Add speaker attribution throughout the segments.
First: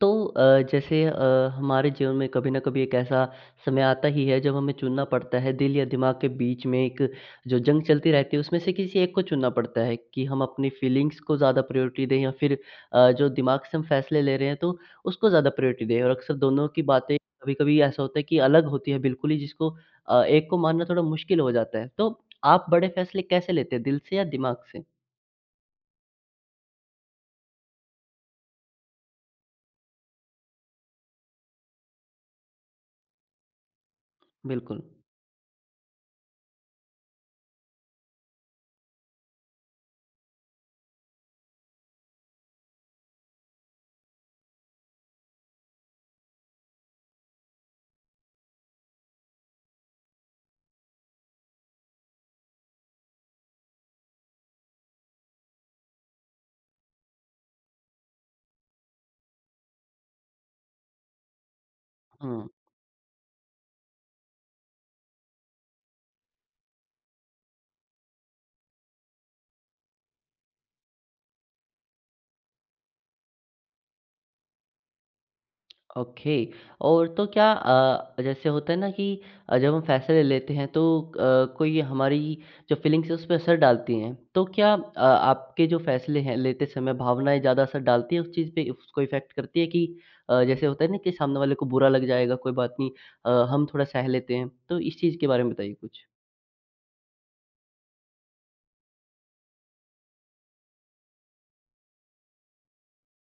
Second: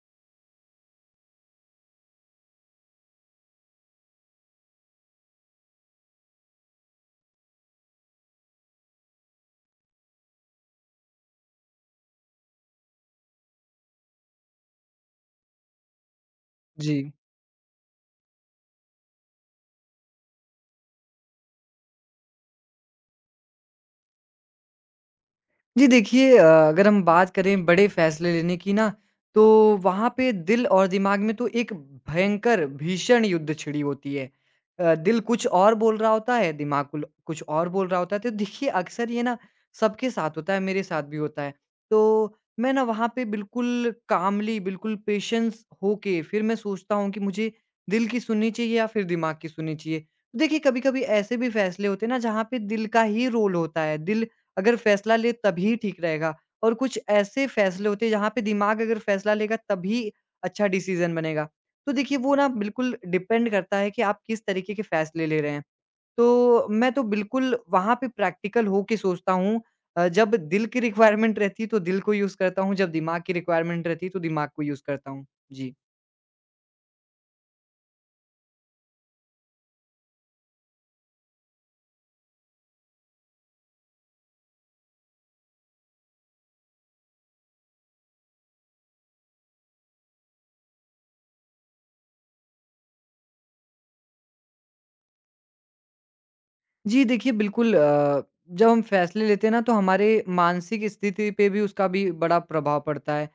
Speaker 1: तो जैसे हमारे जीवन में कभी ना कभी एक ऐसा समय आता ही है जब हमें चुनना पड़ता है दिल या दिमाग के बीच में एक जो जंग चलती रहती है उसमें से किसी एक को चुनना पड़ता है कि हम अपनी फीलिंग्स को ज़्यादा प्रायोरिटी दें या फिर जो दिमाग से हम फैसले ले रहे हैं तो उसको ज़्यादा प्रायोरिटी दें और अक्सर दोनों की
Speaker 2: जी।
Speaker 1: बातें कभी कभी ऐसा होता है कि अलग होती है बिल्कुल ही जिसको एक को मानना थोड़ा मुश्किल हो जाता है तो आप बड़े फैसले कैसे लेते हैं दिल से या दिमाग से।
Speaker 2: जी देखिए अगर हम बात करें बड़े फ़ैसले लेने की ना, तो वहाँ पे दिल और दिमाग में तो एक भयंकर, भीषण युद्ध छिड़ी होती है।
Speaker 1: बिल्कुल।
Speaker 2: दिल कुछ और बोल रहा होता है, दिमाग कुल कुछ और बोल रहा होता है। तो देखिए अक्सर ये ना सबके साथ होता है, मेरे साथ भी होता है। तो मैं ना वहाँ पे बिल्कुल कामली, बिल्कुल पेशेंस होके फिर मैं सोचता हूँ कि मुझे दिल की सुननी चाहिए या फिर दिमाग की सुननी चाहिए। देखिए कभी-कभी ऐसे भी फ़ैसले होते हैं ना जहाँ पे दिल का ही रोल होता है, दिल अगर फ़ैसला ले तभी ठीक रहेगा और कुछ ऐसे फ़ैसले होते हैं जहाँ पे दिमाग अगर फ़ैसला लेगा तभी अच्छा डिसीज़न बनेगा। तो देखिए वो
Speaker 1: हम्म।
Speaker 2: ना बिल्कुल डिपेंड करता है कि आप किस तरीके के फ़ैसले ले रहे हैं। तो मैं तो बिल्कुल वहाँ पे प्रैक्टिकल हो के सोचता हूँ। जब दिल की रिक्वायरमेंट रहती है तो दिल को यूज़ करता हूँ, जब दिमाग की रिक्वायरमेंट रहती है तो दिमाग को यूज़ करता हूँ। जी।
Speaker 1: ओके। और तो क्या जैसे होता है ना कि जब हम फैसले लेते हैं तो कोई हमारी जो फीलिंग्स है उस पे असर डालती हैं। तो क्या आपके जो फैसले हैं लेते समय भावनाएँ ज़्यादा असर डालती हैं उस चीज़ पे उसको इफ़ेक्ट करती है कि जैसे होता है ना कि सामने वाले को बुरा लग जाएगा कोई बात नहीं हम थोड़ा सह लेते हैं। तो इस चीज़ के बारे में बताइए कुछ?
Speaker 2: जी, देखिए बिल्कुल जब हम फैसले लेते हैं ना तो हमारे मानसिक स्थिति पे भी उसका भी बड़ा प्रभाव पड़ता है।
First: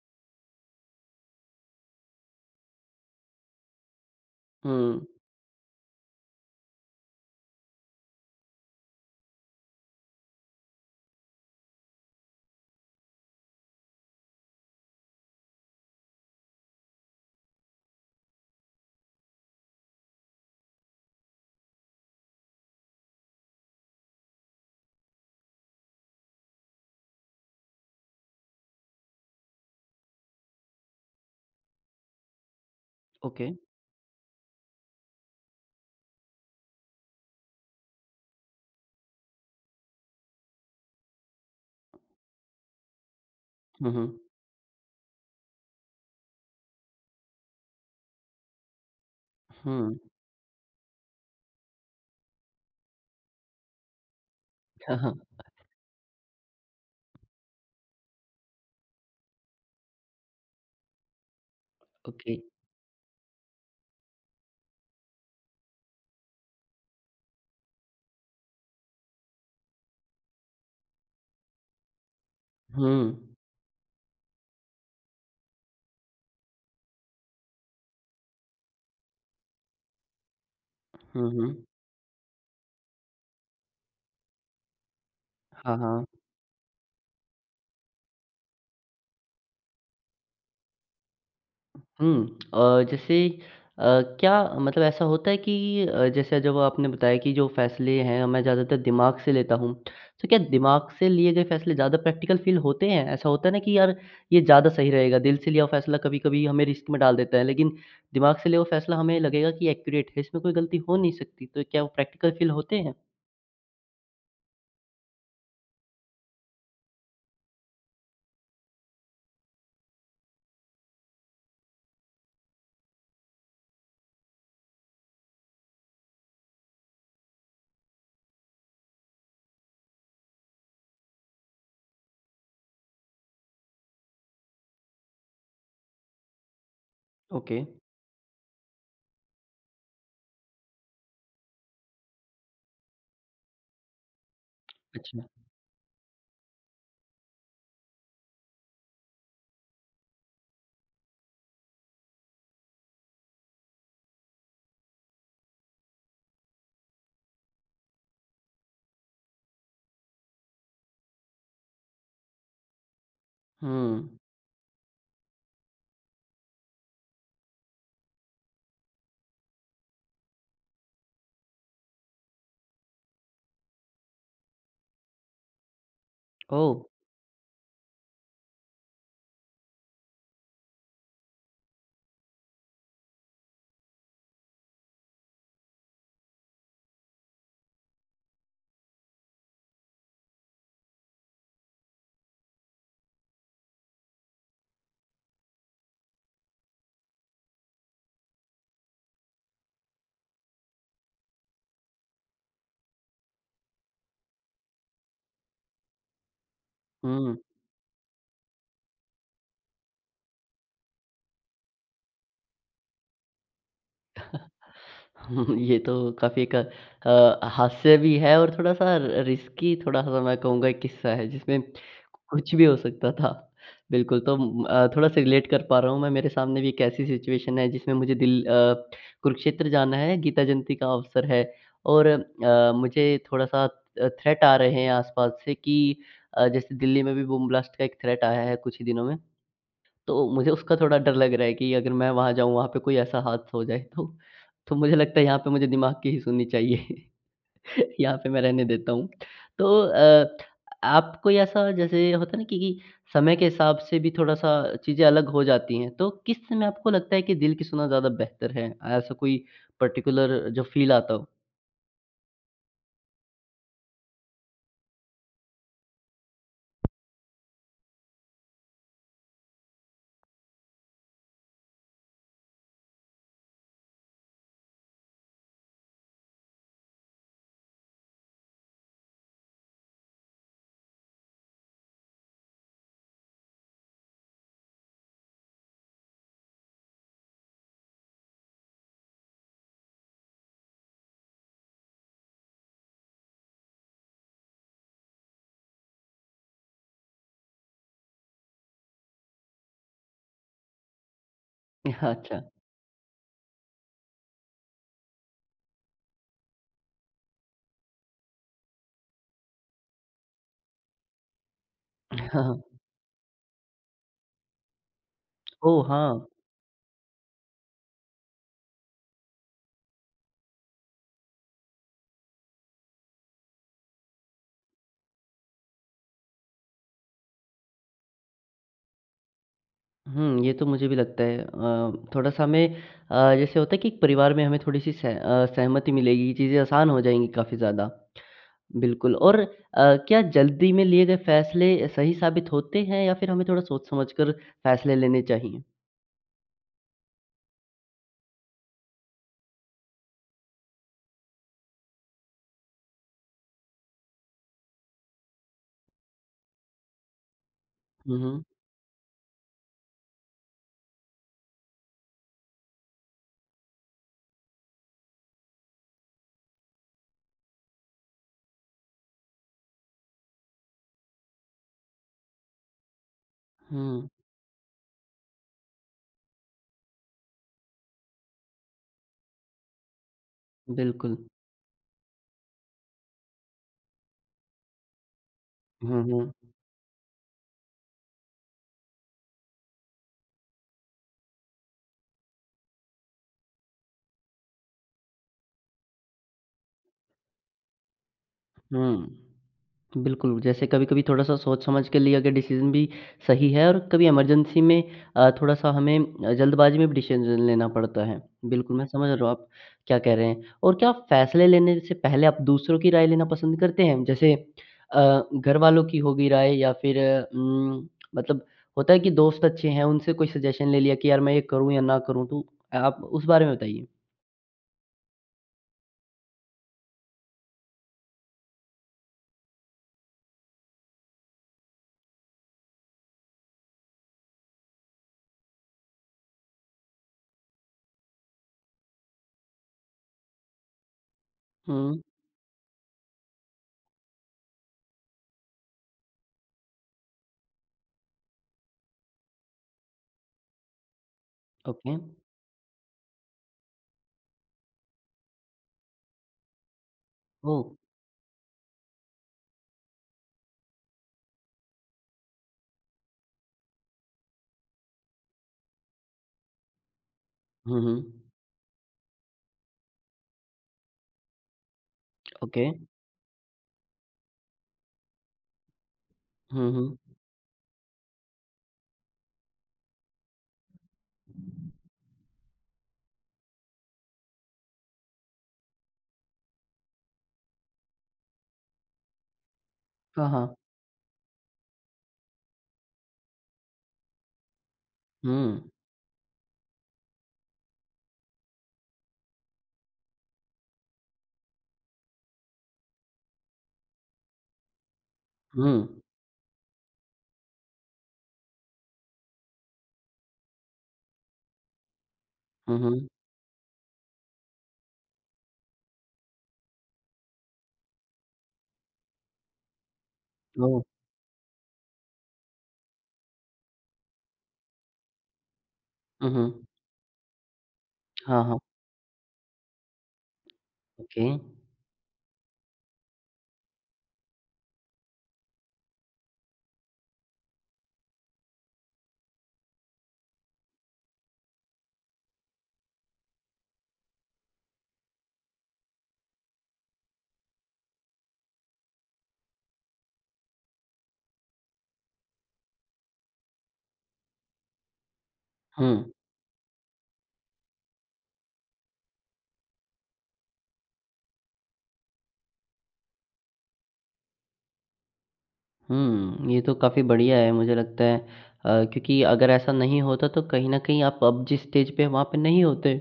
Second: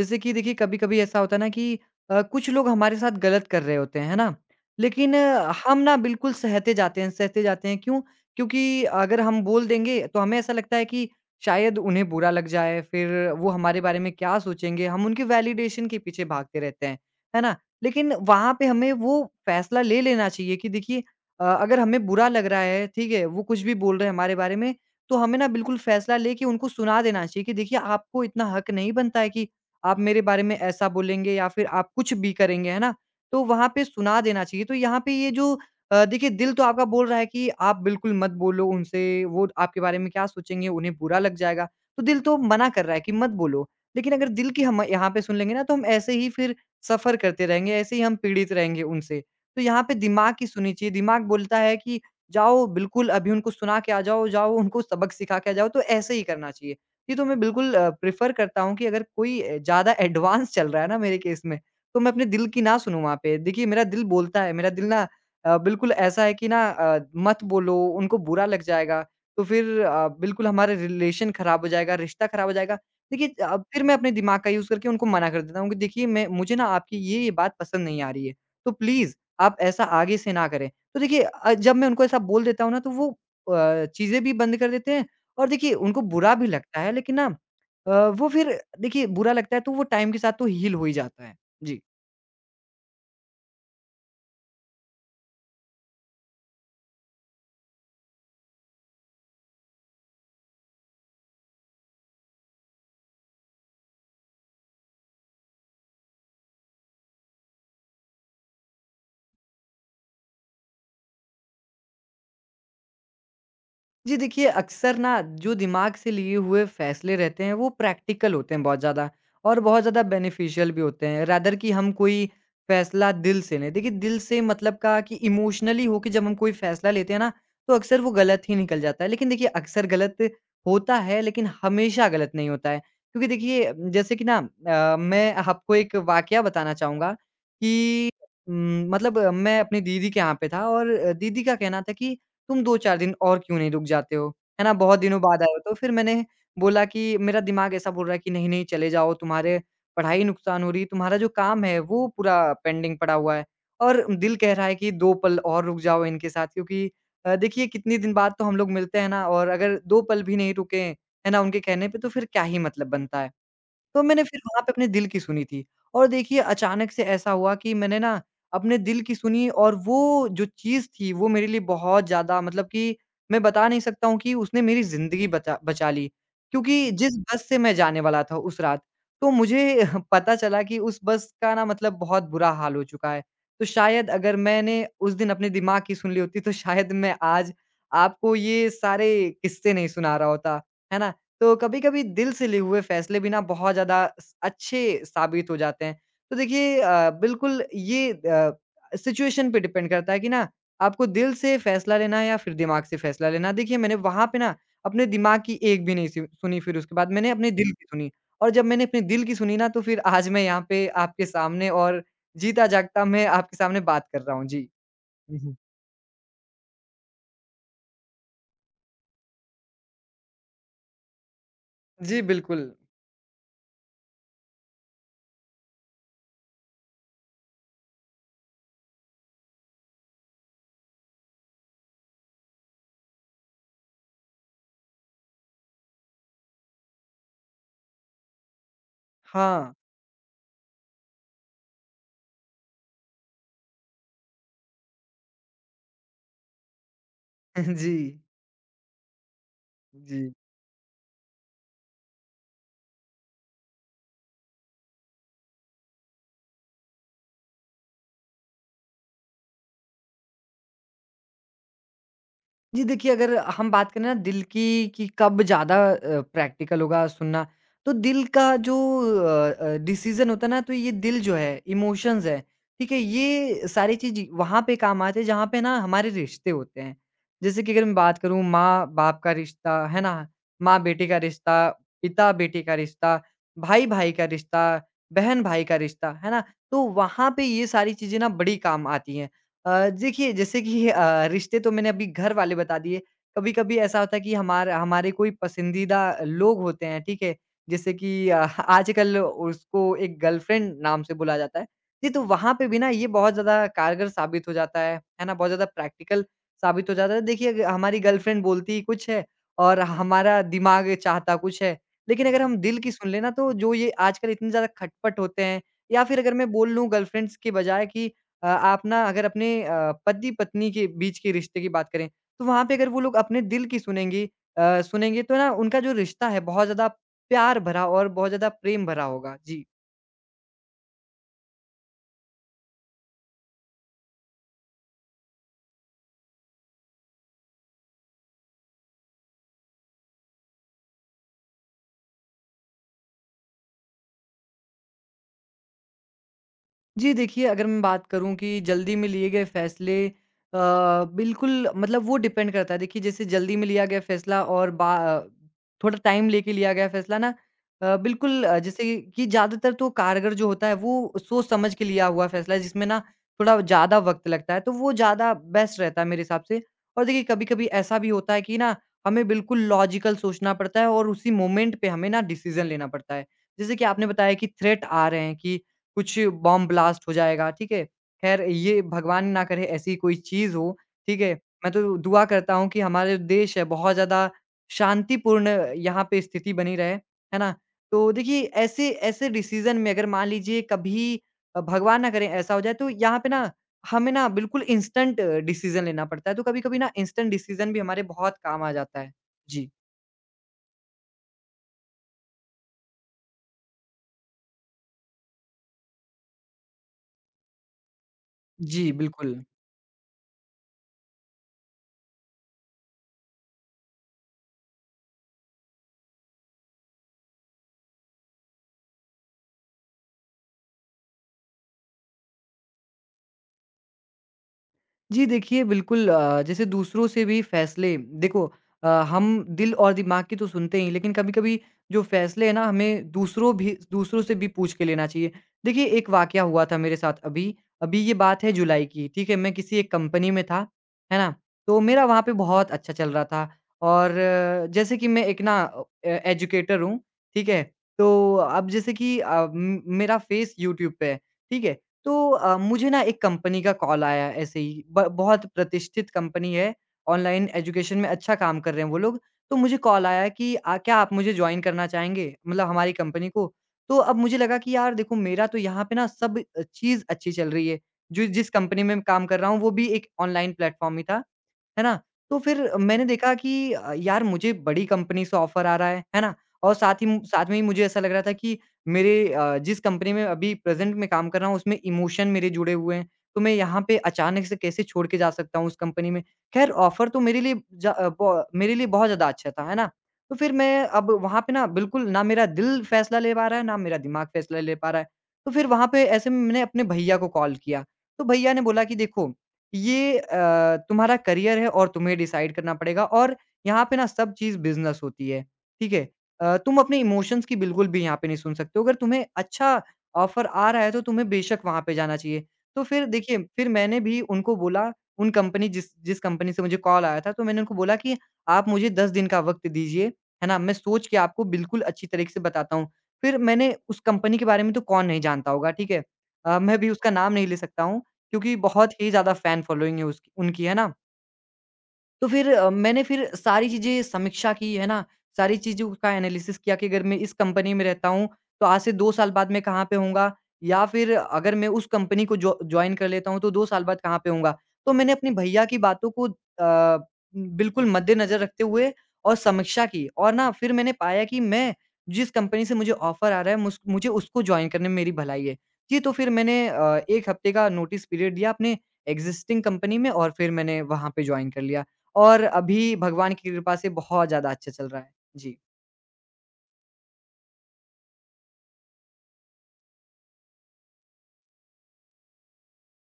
Speaker 2: जैसे कि देखिए कभी-कभी ऐसा होता है ना कि कुछ लोग हमारे साथ गलत कर रहे होते हैं, है ना?
Speaker 1: हुँ।
Speaker 2: लेकिन हम ना बिल्कुल सहते जाते हैं क्यों? क्योंकि अगर हम बोल देंगे तो हमें ऐसा लगता है कि शायद उन्हें बुरा लग जाए, फिर वो हमारे बारे में क्या सोचेंगे? हम उनके वैलिडेशन के पीछे भागते रहते हैं, है ना? लेकिन वहाँ पे हमें वो फैसला ले लेना चाहिए कि देखिए अगर हमें बुरा लग रहा है, ठीक है, वो कुछ भी बोल रहे हैं हमारे बारे में, तो हमें ना बिल्कुल फैसला लेके उनको सुना देना चाहिए कि देखिए आपको इतना हक नहीं बनता है कि आप मेरे बारे में ऐसा बोलेंगे या फिर आप कुछ भी करेंगे, है ना? तो
Speaker 1: ओके।
Speaker 2: वहाँ पे सुना देना चाहिए। तो यहाँ पे देखिए दिल तो आपका बोल रहा है कि आप बिल्कुल मत बोलो उनसे, वो आपके बारे में क्या सोचेंगे, उन्हें बुरा लग जाएगा। तो दिल तो मना कर रहा है कि मत बोलो।
Speaker 1: हुँ,
Speaker 2: लेकिन
Speaker 1: हुँ।
Speaker 2: अगर दिल की हम यहाँ पे सुन लेंगे ना तो हम ऐसे ही फिर सफ़र करते रहेंगे, ऐसे ही हम पीड़ित रहेंगे उनसे। तो यहाँ पे
Speaker 1: हुँ।
Speaker 2: दिमाग की सुननी चाहिए। दिमाग बोलता है कि जाओ बिल्कुल अभी उनको सुना के आ जाओ, जाओ उनको
Speaker 1: हाँ,
Speaker 2: सबक
Speaker 1: हाँ।
Speaker 2: सिखा के आ जाओ, तो ऐसे ही करना चाहिए। ये तो मैं बिल्कुल प्रेफ़र करता हूँ कि अगर कोई ज़्यादा एडवांस चल रहा है ना मेरे केस में, तो मैं अपने
Speaker 1: ओके।
Speaker 2: दिल की ना सुनूँ वहाँ पे। देखिए मेरा दिल बोलता है, मेरा दिल ना बिल्कुल ऐसा है कि ना मत बोलो, उनको बुरा लग जाएगा, तो फिर बिल्कुल हमारा रिलेशन ख़राब हो जाएगा, रिश्ता ख़राब हो जाएगा।
Speaker 1: हुँ।
Speaker 2: देखिए अब फिर मैं अपने दिमाग का यूज़ करके उनको मना कर देता हूँ कि देखिए मैं मुझे ना आपकी ये बात पसंद नहीं आ रही है, तो प्लीज़ आप ऐसा आगे से ना करें। तो देखिए
Speaker 1: हुँ, हुँ।
Speaker 2: जब मैं उनको ऐसा बोल देता हूँ ना तो वो चीज़ें भी बंद कर देते हैं और देखिए
Speaker 1: हाँ,
Speaker 2: उनको
Speaker 1: हाँ।
Speaker 2: बुरा भी लगता है लेकिन ना वो फिर देखिए बुरा लगता है तो वो टाइम के साथ तो हील हो ही जाता है। जी।
Speaker 1: हुँ। जैसे अ, क्या मतलब ऐसा होता है कि जैसे जब आपने बताया कि जो फ़ैसले हैं मैं ज़्यादातर दिमाग से लेता हूँ। तो क्या दिमाग से लिए गए फ़ैसले ज़्यादा प्रैक्टिकल फ़ील होते हैं? ऐसा होता है ना कि यार ये ज़्यादा सही रहेगा, दिल से लिया हुआ फ़ैसला कभी-कभी हमें रिस्क में डाल देता है, लेकिन दिमाग से लिया हुआ फ़ैसला हमें लगेगा कि एक्यूरेट है, इसमें कोई गलती हो नहीं सकती। तो क्या वो प्रैक्टिकल फ़ील होते हैं?
Speaker 2: जी देखिए, अक्सर ना जो दिमाग से लिए हुए फैसले रहते हैं वो प्रैक्टिकल होते हैं बहुत ज़्यादा और बहुत ज़्यादा बेनिफिशियल भी होते हैं। रादर कि हम कोई फैसला दिल से लें। देखिए दिल से मतलब का कि इमोशनली होके जब हम कोई फैसला लेते हैं ना, तो अक्सर वो गलत ही निकल जाता है। लेकिन देखिए अक्सर गलत होता है लेकिन हमेशा गलत नहीं होता है। क्योंकि देखिए जैसे कि ना मैं आपको एक वाकया बताना चाहूँगा
Speaker 1: ओके।
Speaker 2: कि मैं अपनी दीदी के यहाँ पे था और दीदी का कहना था कि तुम 2-4 दिन और क्यों नहीं रुक जाते हो? है ना? बहुत दिनों
Speaker 1: अच्छा।
Speaker 2: बाद आए हो। तो फिर मैंने बोला कि मेरा दिमाग ऐसा बोल रहा है कि नहीं-नहीं चले जाओ, तुम्हारे पढ़ाई नुकसान हो रही है, तुम्हारा जो काम है वो पूरा पेंडिंग पड़ा हुआ है। और दिल कह रहा है कि 2 पल और रुक जाओ इनके साथ क्योंकि देखिए कितने दिन बाद तो हम लोग मिलते हैं ना और अगर 2 पल भी नहीं रुके, है ना, उनके कहने पे तो फिर क्या ही मतलब बनता है। तो
Speaker 1: हुँ।
Speaker 2: मैंने फिर वहाँ पे अपने दिल की सुनी थी और देखिए अचानक से ऐसा हुआ कि मैंने ना अपने दिल की सुनी और वो जो चीज़ थी वो मेरे लिए बहुत ज़्यादा मतलब कि मैं बता नहीं सकता हूँ कि उसने मेरी ज़िंदगी बचा बचा ली।
Speaker 1: ओह!
Speaker 2: क्योंकि जिस बस से मैं जाने वाला था उस रात, तो मुझे पता चला कि उस बस का ना मतलब बहुत बुरा हाल हो चुका है। तो शायद अगर मैंने उस दिन अपने दिमाग की सुन ली होती तो शायद मैं आज आपको ये सारे किस्से नहीं सुना रहा होता, है ना? तो कभी-कभी दिल से लिए हुए फैसले भी ना बहुत ज़्यादा स अच्छे साबित हो जाते हैं। तो देखिए बिल्कुल ये सिचुएशन पे डिपेंड करता है कि ना आपको दिल से फैसला लेना है या फिर दिमाग से फैसला लेना है। देखिए मैंने वहाँ पे ना अपने दिमाग की एक भी नहीं सु सुनी फिर उसके बाद मैंने
Speaker 1: हुँ।
Speaker 2: अपने दिल की सुनी और जब मैंने अपने दिल की सुनी ना तो फिर आज मैं यहाँ पे आपके सामने और जीता-जागता मैं आपके सामने बात कर रहा हूँ। जी। हुँ, हुँ।
Speaker 1: ये तो काफ़ी एक हास्य भी है और थोड़ा-सा रिस्की थोड़ा-सा मैं कहूँगा एक किस्सा है जिसमें
Speaker 2: जी,
Speaker 1: कुछ भी
Speaker 2: बिल्कुल।
Speaker 1: हो सकता था। बिल्कुल, तो थोड़ा-सा रिलेट कर पा रहा हूँ मैं। मेरे सामने भी एक ऐसी सिचुएशन है जिसमें मुझे दिल कुरुक्षेत्र जाना है, गीता जयंती का अवसर है और मुझे थोड़ा-सा थ्रेट आ रहे हैं आस-पास से कि जैसे दिल्ली में भी बम ब्लास्ट का एक थ्रेट आया है कुछ ही दिनों में।
Speaker 2: हाँ।
Speaker 1: तो मुझे उसका थोड़ा डर लग रहा है कि अगर मैं वहाँ जाऊँ, वहाँ पे कोई ऐसा हादसा हो जाए तो मुझे लगता है यहाँ पे मुझे दिमाग की ही सुननी चाहिए।
Speaker 2: जी।
Speaker 1: यहाँ पे मैं रहने देता हूँ। तो
Speaker 2: जी।
Speaker 1: आप कोई ऐसा जैसे होता है ना कि समय के हिसाब से भी थोड़ा-सा चीज़ें अलग हो जाती हैं, तो किस समय आपको लगता है कि दिल की सुना ज़्यादा बेहतर है? ऐसा कोई पर्टिकुलर जो फ़ील आता हो?
Speaker 2: जी, देखिए अगर हम बात करें ना दिल की कि कब ज़्यादा प्रैक्टिकल होगा सुनना, तो दिल का जो डिसीज़न होता है ना, तो ये दिल जो है, इमोशंस है, ठीक है? ये सारी चीज़ वहाँ पे काम आते हैं जहाँ पे ना हमारे रिश्ते होते हैं। जैसे कि अगर मैं बात करूँ माँ-बाप का रिश्ता, है ना? माँ-बेटे का रिश्ता, पिता-बेटे का रिश्ता, भाई-भाई का रिश्ता, बहन-भाई का रिश्ता, है ना? तो वहाँ पे ये सारी चीज़ें ना बड़ी काम आती हैं। देखिए जैसे कि रिश्ते तो मैंने अभी घर वाले बता दिए। कभी-कभी ऐसा होता है कि हमारा हमारे कोई पसंदीदा लोग होते हैं, ठीक है? जैसे कि आजकल उसको एक गर्लफ्रेंड नाम से बुलाया जाता है।
Speaker 1: हाँ,
Speaker 2: जी, तो
Speaker 1: अच्छा।
Speaker 2: वहाँ पे भी ना ये बहुत ज़्यादा कारगर साबित हो जाता है ना? बहुत ज़्यादा प्रैक्टिकल साबित हो जाता है। देखिए अग हमारी गर्लफ्रेंड बोलती ही कुछ है और हमारा दिमाग चाहता कुछ है। लेकिन
Speaker 1: हाँ,
Speaker 2: अगर हम
Speaker 1: हाँ।
Speaker 2: दिल की सुन लें ना तो जो ये आजकल इतने ज़्यादा खटपट होते हैं
Speaker 1: ओह!
Speaker 2: या फिर
Speaker 1: हाँ।
Speaker 2: अगर मैं बोल लूँ गर्लफ्रेंड्स के बजाय कि आप ना अगर अपने पति-पत्नी के बीच के रिश्ते की बात करें, तो वहाँ पे अगर वो लोग अपने दिल की सुनेंगे तो ना उनका जो रिश्ता है बहुत ज़्यादा प्यार भरा और बहुत ज़्यादा प्रेम भरा होगा। जी।
Speaker 1: हुँ, ये तो मुझे भी लगता है थोड़ा-सा हमें जैसे होता है कि परिवार में हमें थोड़ी-सी सहमति मिलेगी, चीज़ें आसान हो जाएँगी काफ़ी ज़्यादा। बिल्कुल और क्या जल्दी में लिए गए फैसले सही साबित होते हैं या फिर हमें थोड़ा सोच-समझ कर फैसले लेने चाहिए?
Speaker 2: जी, देखिए अगर मैं बात करूँ कि जल्दी में लिए गए फ़ैसले बिल्कुल मतलब वो डिपेंड करता है। देखिए जैसे जल्दी में लिया गया फ़ैसला और बा थोड़ा टाइम लेके लिया गया फ़ैसला ना
Speaker 1: हुँ, हुँ।
Speaker 2: बिल्कुल जैसे कि ज़्यादातर तो कारगर जो होता है वो सोच समझ के लिया हुआ फ़ैसला है जिसमें ना थोड़ा ज़्यादा वक़्त लगता है, तो वो ज़्यादा बेस्ट रहता है मेरे हिसाब से। और देखिए कभी-कभी ऐसा भी होता है कि ना हमें बिल्कुल लॉजिकल सोचना पड़ता है और उसी मोमेंट पे हमें ना डिसीज़न लेना पड़ता है। जैसे कि आपने
Speaker 1: हुँ,
Speaker 2: बताया कि थ्रेट आ रहे हैं कि कुछ बॉम्ब ब्लास्ट हो जाएगा, ठीक है? ख़ैर ये भगवान ना करे ऐसी कोई चीज़ हो,
Speaker 1: बिल्कुल।
Speaker 2: ठीक है? मैं तो दुआ करता हूँ कि हमारे जो देश है बहुत ज़्यादा शांतिपूर्ण
Speaker 1: हुँ,
Speaker 2: यहाँ पे
Speaker 1: हुँ।
Speaker 2: स्थिति बनी रहे, है ना? तो देखिए ऐसे ऐसे डिसीज़न में अगर मान लीजिए कभी भगवान ना करे ऐसा हो जाए तो यहाँ पे ना हमें ना बिल्कुल इंस्टेंट डिसीज़न लेना पड़ता है, तो कभी-कभी ना इंस्टेंट डिसीज़न भी हमारे बहुत काम आ जाता है।
Speaker 1: हुँ।
Speaker 2: जी।
Speaker 1: बिल्कुल, जैसे कभी-कभी थोड़ा-सा सोच समझ के लिया गया डिसीज़न भी सही है और कभी इमरजेंसी में थोड़ा-सा हमें जल्दबाज़ी में भी डिसीज़न लेना पड़ता है। बिल्कुल, मैं
Speaker 2: जी,
Speaker 1: समझ रहा हूँ
Speaker 2: बिल्कुल।
Speaker 1: आप क्या कह रहे हैं और क्या आप फ़ैसले लेने से पहले आप दूसरों की राय लेना पसंद करते हैं? जैसे घरवालों की होगी राय या फिर मतलब होता है कि दोस्त अच्छे हैं, उनसे कोई सजेशन ले लिया कि यार मैं ये करूँ या ना करूँ, तो आप उस बारे में बताइए?
Speaker 2: जी देखिए, बिल्कुल जैसे दूसरों से भी फैसले देखो हम दिल और दिमाग की तो सुनते ही, लेकिन कभी-कभी जो फैसले हैं ना हमें दूसरों से भी पूछ के लेना चाहिए। देखिए एक वाक़या हुआ था मेरे साथ अभी, अभी ये बात है जुलाई की, ठीक है? मैं किसी एक कंपनी में था, है ना? तो
Speaker 1: हुँ।
Speaker 2: मेरा वहाँ पे बहुत अच्छा चल रहा था और जैसे कि मैं एक ना एजुकेटर हूँ, ठीक है? तो अब जैसे कि अ, म मेरा फेस यूट्यूब पे है, ठीक है?
Speaker 1: ओके।
Speaker 2: तो मुझे ना एक कंपनी का कॉल आया ऐसे ही ब बहुत प्रतिष्ठित कंपनी है, ऑनलाइन
Speaker 1: ओह!
Speaker 2: एजुकेशन में अच्छा काम कर रहे हैं वो लोग। तो मुझे कॉल आया कि क्या आप मुझे जॉइन करना चाहेंगे? मतलब हमारी कंपनी को। तो अब मुझे लगा कि यार देखो मेरा तो यहाँ पे ना सब चीज़ अच्छी चल रही है।
Speaker 1: हुँ, हुँ।
Speaker 2: जो जिस कंपनी में मैं काम कर रहा हूँ वो भी एक ऑनलाइन प्लेटफ़ॉर्म ही था। है ना? तो
Speaker 1: ओके।
Speaker 2: फिर मैंने देखा कि यार मुझे बड़ी कंपनी से ऑफ़र आ रहा है ना?
Speaker 1: हुँ,
Speaker 2: और साथ
Speaker 1: हुँ।
Speaker 2: ही म साथ में ही मुझे ऐसा लग रहा था कि मेरे जिस कंपनी में अभी प्रेज़ेंट में काम कर रहा हूँ उसमें इमोशन मेरे जुड़े हुए हैं, तो मैं यहाँ पे अचानक से कैसे छोड़ के जा सकता हूँ उस कंपनी में? ख़ैर ऑफ़र तो मेरे लिए जा अ, ब मेरे लिए बहुत ज़्यादा अच्छा था, है ना?
Speaker 1: हाँ,
Speaker 2: तो फिर
Speaker 1: हाँ।
Speaker 2: मैं अब वहाँ पे ना बिल्कुल ना मेरा दिल फ़ैसला ले पा रहा है, ना मेरा दिमाग फ़ैसला ले पा रहा है। तो फिर
Speaker 1: हुँ।
Speaker 2: वहाँ पे ऐसे में मैंने अपने भैया को कॉल किया, तो भैया ने बोला कि देखो ये तुम्हारा करियर है और तुम्हें डिसाइड करना पड़ेगा और यहाँ पे ना सब चीज़ बिज़नेस होती है,
Speaker 1: हुँ।
Speaker 2: ठीक है? तुम अपने इमोशंस की बिल्कुल भी यहाँ पे नहीं सुन सकते हो। अगर तुम्हें अच्छा ऑफ़र आ रहा है तो तुम्हें बेशक वहाँ पे जाना चाहिए।
Speaker 1: हुँ,
Speaker 2: तो फिर
Speaker 1: हुँ।
Speaker 2: देखिए फिर मैंने भी उनको बोला उन कंपनी जिस जिस कंपनी से मुझे कॉल आया था तो मैंने उनको बोला कि आप मुझे 10 दिन का वक़्त दीजिए, है ना? मैं
Speaker 1: ओह!
Speaker 2: सोच के आपको बिल्कुल अच्छी तरीके से बताता हूँ। फिर मैंने उस कंपनी के बारे में तो कौन नहीं जानता होगा, ठीक है?
Speaker 1: हुँ, हुँ।
Speaker 2: मैं भी उसका नाम नहीं ले सकता हूँ।
Speaker 1: हाँ,
Speaker 2: क्योंकि
Speaker 1: हाँ।
Speaker 2: बहुत ही ज़्यादा फैन फॉलोइंग है उसकी उनकी, है ना?
Speaker 1: ओके।
Speaker 2: तो फिर मैंने फिर सारी चीज़ें समीक्षा की, है ना? सारी चीज़ों का एनालिसिस किया कि अगर मैं इस कंपनी में रहता हूँ, तो आज से 2 साल बाद मैं कहाँ पे होऊँगा? या फिर अगर मैं उस कंपनी को जॉ जॉइन कर लेता हूँ, तो 2 साल बाद कहाँ पे होऊँगा? तो मैंने अपने भैया की बातों को बिल्कुल मद्देनज़र रखते हुए और समीक्षा की और ना फिर मैंने पाया कि मैं जिस कंपनी से मुझे ऑफ़र आ रहा है, मुस मुझे उसको जॉइन करने में मेरी भलाई है। जी,
Speaker 1: हुँ।
Speaker 2: तो फिर मैंने 1 हफ्ते का नोटिस पीरियड दिया अपने एक्ज़िस्टिंग कंपनी में और फिर मैंने वहाँ पे जॉइन कर लिया। और अभी भगवान की कृपा से बहुत ज़्यादा अच्छा चल रहा है। जी।
Speaker 1: हुँ, ये तो काफ़ी बढ़िया है मुझे लगता है क्योंकि अगर ऐसा नहीं होता तो कहीं न कहीं आप अब जिस स्टेज पे हैं वहाँ पे नहीं होते।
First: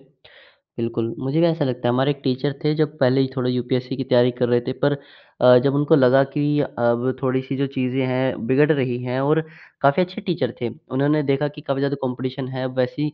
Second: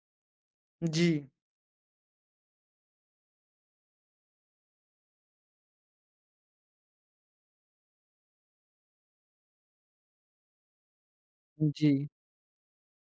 Speaker 2: जी।
Speaker 1: बिल्कुल, मुझे भी ऐसा लगता है हमारे एक टीचर थे जब पहले ही थोड़ा यूपीएससी की तैयारी कर रहे थे पर जब उनको लगा कि अब थोड़ी-सी जो चीज़ें हैं बिगड़ रही हैं और काफ़ी अच्छे टीचर थे। उन्होंने देखा कि काफ़ी
Speaker 2: जी।
Speaker 1: ज़्यादा कॉम्पिटिशन है, अब वैसी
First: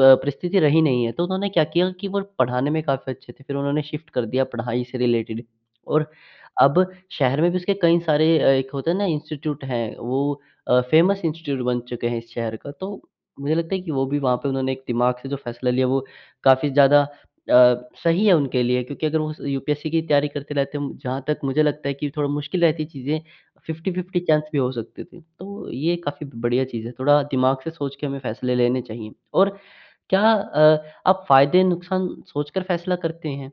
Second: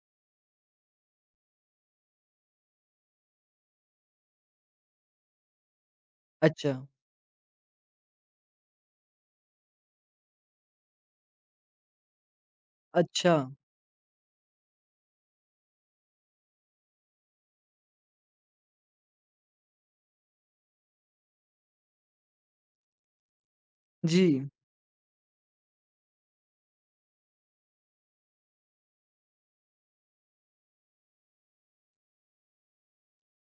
Speaker 1: प परिस्थिति रही नहीं है। तो उन्होंने क्या किया कि वो पढ़ाने में काफ़ी अच्छे थे, फिर उन्होंने शिफ्ट कर दिया पढ़ाई से रिलेटेड और
Speaker 2: अच्छा।
Speaker 1: अब शहर में भी उसके कई सारे एक होता है ना इंस्टीट्यूट हैं, वो फेमस इंस्टीट्यूट बन चुके हैं इस शहर का। तो
Speaker 2: अच्छा।
Speaker 1: मुझे लगता है कि वो भी वहाँ पे उन्होंने एक दिमाग से जो फैसला लिया वो काफ़ी ज़्यादा सही है उनके लिए क्योंकि अगर वो स यूपीएससी की तैयारी करते रहते हैं, जहाँ तक मुझे लगता है कि थोड़ा मुश्किल रहती चीज़ें, 50-50 चांस
Speaker 2: जी।
Speaker 1: भी हो सकते थे। तो ये काफ़ी बढ़िया चीज़ है, थोड़ा दिमाग से सोच के हमें फ़ैसले लेने चाहिए। और क्या आप फ़ायदे-नुकसान सोचकर फ़ैसला करते हैं?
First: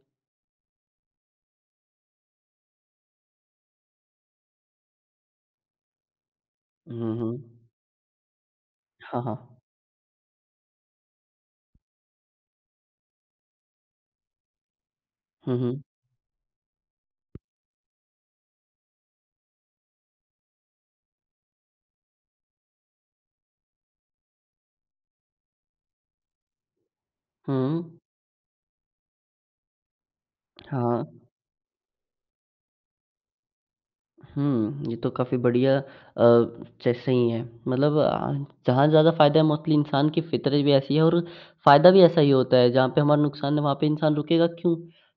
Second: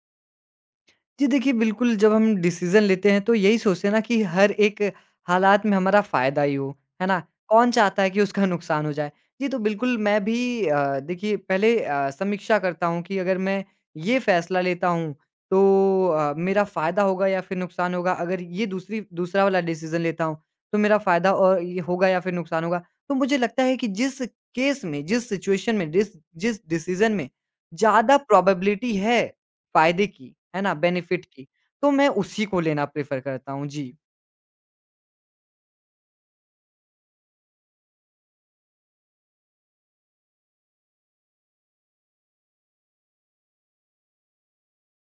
Speaker 2: जी देखिए, बिल्कुल जब हम डिसीज़न लेते हैं तो यही सोचते हैं ना कि हर एक हालात में हमारा फ़ायदा ही हो, है
Speaker 1: हुँ,
Speaker 2: ना?
Speaker 1: हुँ।
Speaker 2: कौन चाहता है कि उसका नुकसान हो जाए?
Speaker 1: हाँ, हाँ।
Speaker 2: जी, तो बिल्कुल मैं भी देखिए पहले समीक्षा करता हूँ कि अगर मैं ये फ़ैसला लेता हूँ
Speaker 1: हुँ, हुँ।
Speaker 2: तो मेरा फ़ायदा होगा या फिर नुकसान होगा? अगर ये दूसरी दूसरा वाला डिसीज़न लेता हूँ तो मेरा फ़ायदा और ये होगा या फिर नुकसान होगा? तो मुझे लगता है कि जिस केस में, जिस सिचुएशन में, डिस जिस डिसीज़न में
Speaker 1: हुँ,
Speaker 2: ज़्यादा प्रोबेबिलिटी है फ़ायदे की, है ना?
Speaker 1: हाँ।
Speaker 2: बेनिफिट की, तो मैं उसी को लेना प्रेफ़र करता हूँ। जी।
Speaker 1: हुँ, ये तो काफ़ी बढ़िया चीज़ सही है। मतलब जहाँ ज़्यादा फ़ायदा है मोस्टली इंसान की फ़ितरत भी ऐसी है और फ़ायदा भी ऐसा ही होता है, जहाँ पे हमारा नुकसान है वहाँ पे इंसान रुकेगा क्यों?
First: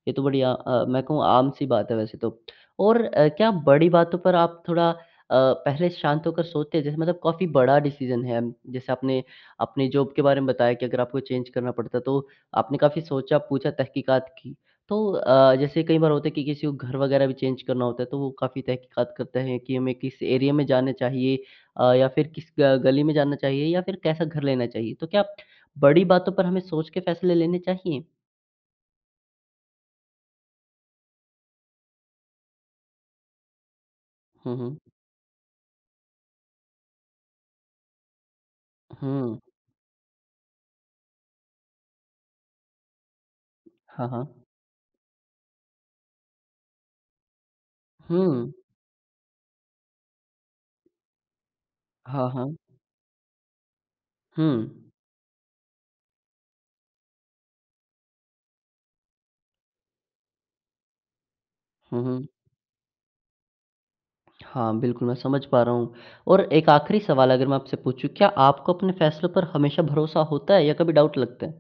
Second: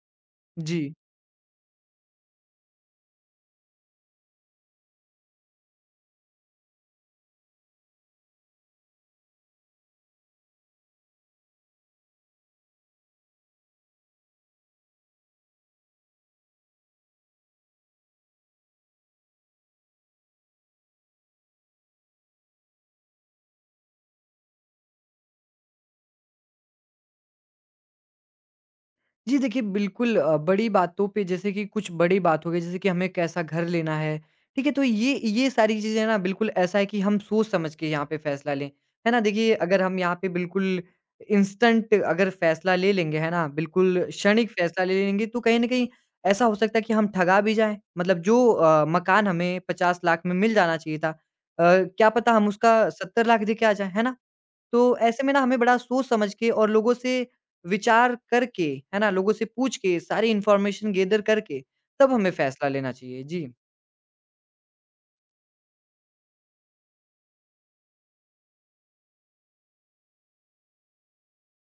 Speaker 1: ये तो बढ़िया
Speaker 2: जी।
Speaker 1: मैं कहूँ आम-सी बात है वैसे तो। और क्या बड़ी बातों पर आप थोड़ा पहले शांत होकर सोचते हैं? जैसे मतलब काफ़ी बड़ा डिसीज़न है, जैसे आपने अपनी जॉब के बारे में बताया कि अगर आपको चेंज करना पड़ता तो आपने काफ़ी सोचा-पूछा, तहकीकात की। तो जैसे कई बार होता है कि किसी को घर वगैरह भी चेंज करना होता है, तो वो काफ़ी तहकीकात करते हैं कि हमें किस एरिया में जाना चाहिए या फिर किस ग गली में जाना चाहिए या फिर कैसा घर लेना चाहिए। तो क्या बड़ी बातों पर हमें सोच के फैसले लेने चाहिए?
Speaker 2: जी देखिए, बिल्कुल बड़ी बातों पे जैसे कि कुछ बड़ी बात हो गई, जैसे कि हमें कैसा घर लेना है,
Speaker 1: हुँ,
Speaker 2: ठीक है?
Speaker 1: हुँ।
Speaker 2: तो ये सारी चीज़ें ना बिल्कुल ऐसा है कि हम सोच-समझ के यहाँ पे फ़ैसला लें, है ना?
Speaker 1: हुँ,
Speaker 2: देखिए, अगर हम यहाँ पे बिल्कुल इंस्टेंट अगर फ़ैसला ले लेंगे, है ना? बिल्कुल
Speaker 1: हाँ, हाँ।
Speaker 2: क्षणिक फ़ैसला ले लेंगे, तो कहीं न कहीं ऐसा हो सकता है कि हम ठगा भी जाएँ। मतलब जो
Speaker 1: हुँ,
Speaker 2: मकान हमें 50 लाख में मिल जाना चाहिए था, क्या
Speaker 1: हाँ,
Speaker 2: पता हम
Speaker 1: हाँ।
Speaker 2: उसका 70 लाख देके आ जाएँ, है ना?
Speaker 1: हुँ।
Speaker 2: तो ऐसे में ना हमें बड़ा सोच-समझ के और लोगों से विचार करके, है ना? लोगों से पूछ के, सारी इन्फॉर्मेशन गैदर करके,
Speaker 1: हुँ,
Speaker 2: तब
Speaker 1: हुँ।
Speaker 2: हमें फैसला लेना चाहिए। जी।
Speaker 1: हाँ, बिल्कुल मैं समझ पा रहा हूँ और एक आखिरी सवाल अगर मैं आपसे पूछूँ, क्या आपको अपने फैसलों पर हमेशा भरोसा होता है या कभी डाउट लगता है?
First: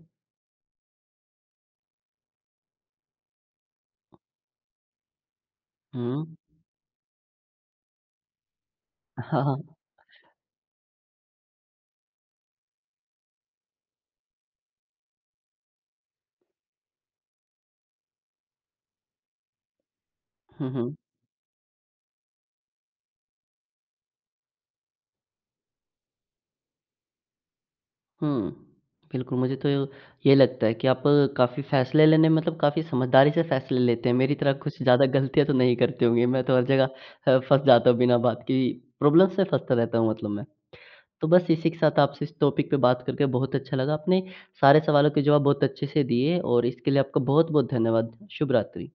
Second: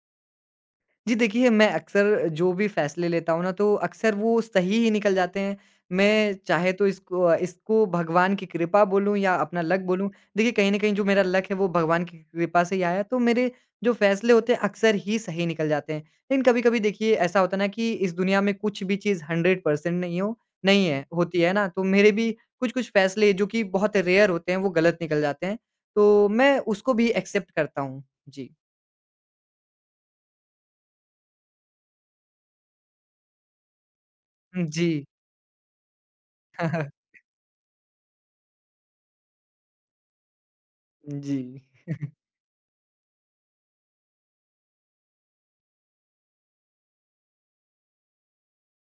Speaker 2: जी, देखिए मैं अक्सर जो भी फ़ैसले लेता हूँ ना तो अक्सर वो सही ही निकल जाते हैं। मैं
Speaker 1: हुँ।
Speaker 2: चाहे तो इसको इसको भगवान की कृपा बोलूँ या
Speaker 1: हाँ,
Speaker 2: अपना
Speaker 1: हाँ।
Speaker 2: लक बोलूँ। देखिए कहीं न कहीं जो मेरा लक है वो भगवान की कृपा से ही आया तो मेरे जो फ़ैसले होते हैं अक्सर ही सही निकल जाते हैं। लेकिन कभी-कभी देखिए ऐसा होता है ना कि इस दुनिया में कुछ भी चीज़ 100%
Speaker 1: हुँ,
Speaker 2: नहीं
Speaker 1: हुँ।
Speaker 2: है होती है ना? तो मेरे भी कुछ-कुछ फ़ैसले जो कि बहुत रेयर होते हैं वो गलत निकल जाते हैं। तो मैं उसको भी एक्सेप्ट करता हूँ।
Speaker 1: हुँ।
Speaker 2: जी।
Speaker 1: बिल्कुल, मुझे तो ये लगता है कि आप काफ़ी फ़ैसले लेने मतलब काफ़ी समझदारी से फ़ैसले लेते हैं। मेरी तरह कुछ
Speaker 2: जी।
Speaker 1: ज़्यादा गलतियाँ तो नहीं करते होंगे, मैं तो हर जगह फँस जाता हूँ बिना बात की, प्रॉब्लम्स में फँसता रहता हूँ मतलब मैं। तो
Speaker 2: जी।
Speaker 1: बस इसी के साथ आपसे इस टॉपिक पे बात करके बहुत अच्छा लगा। आपने सारे सवालों के जवाब बहुत अच्छे से दिए और इसके लिए आपका बहुत-बहुत धन्यवाद। शुभ रात्रि।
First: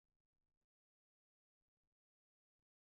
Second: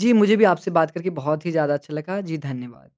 Speaker 2: जी, मुझे भी आपसे बात करके बहुत ही ज़्यादा अच्छा लगा। जी, धन्यवाद।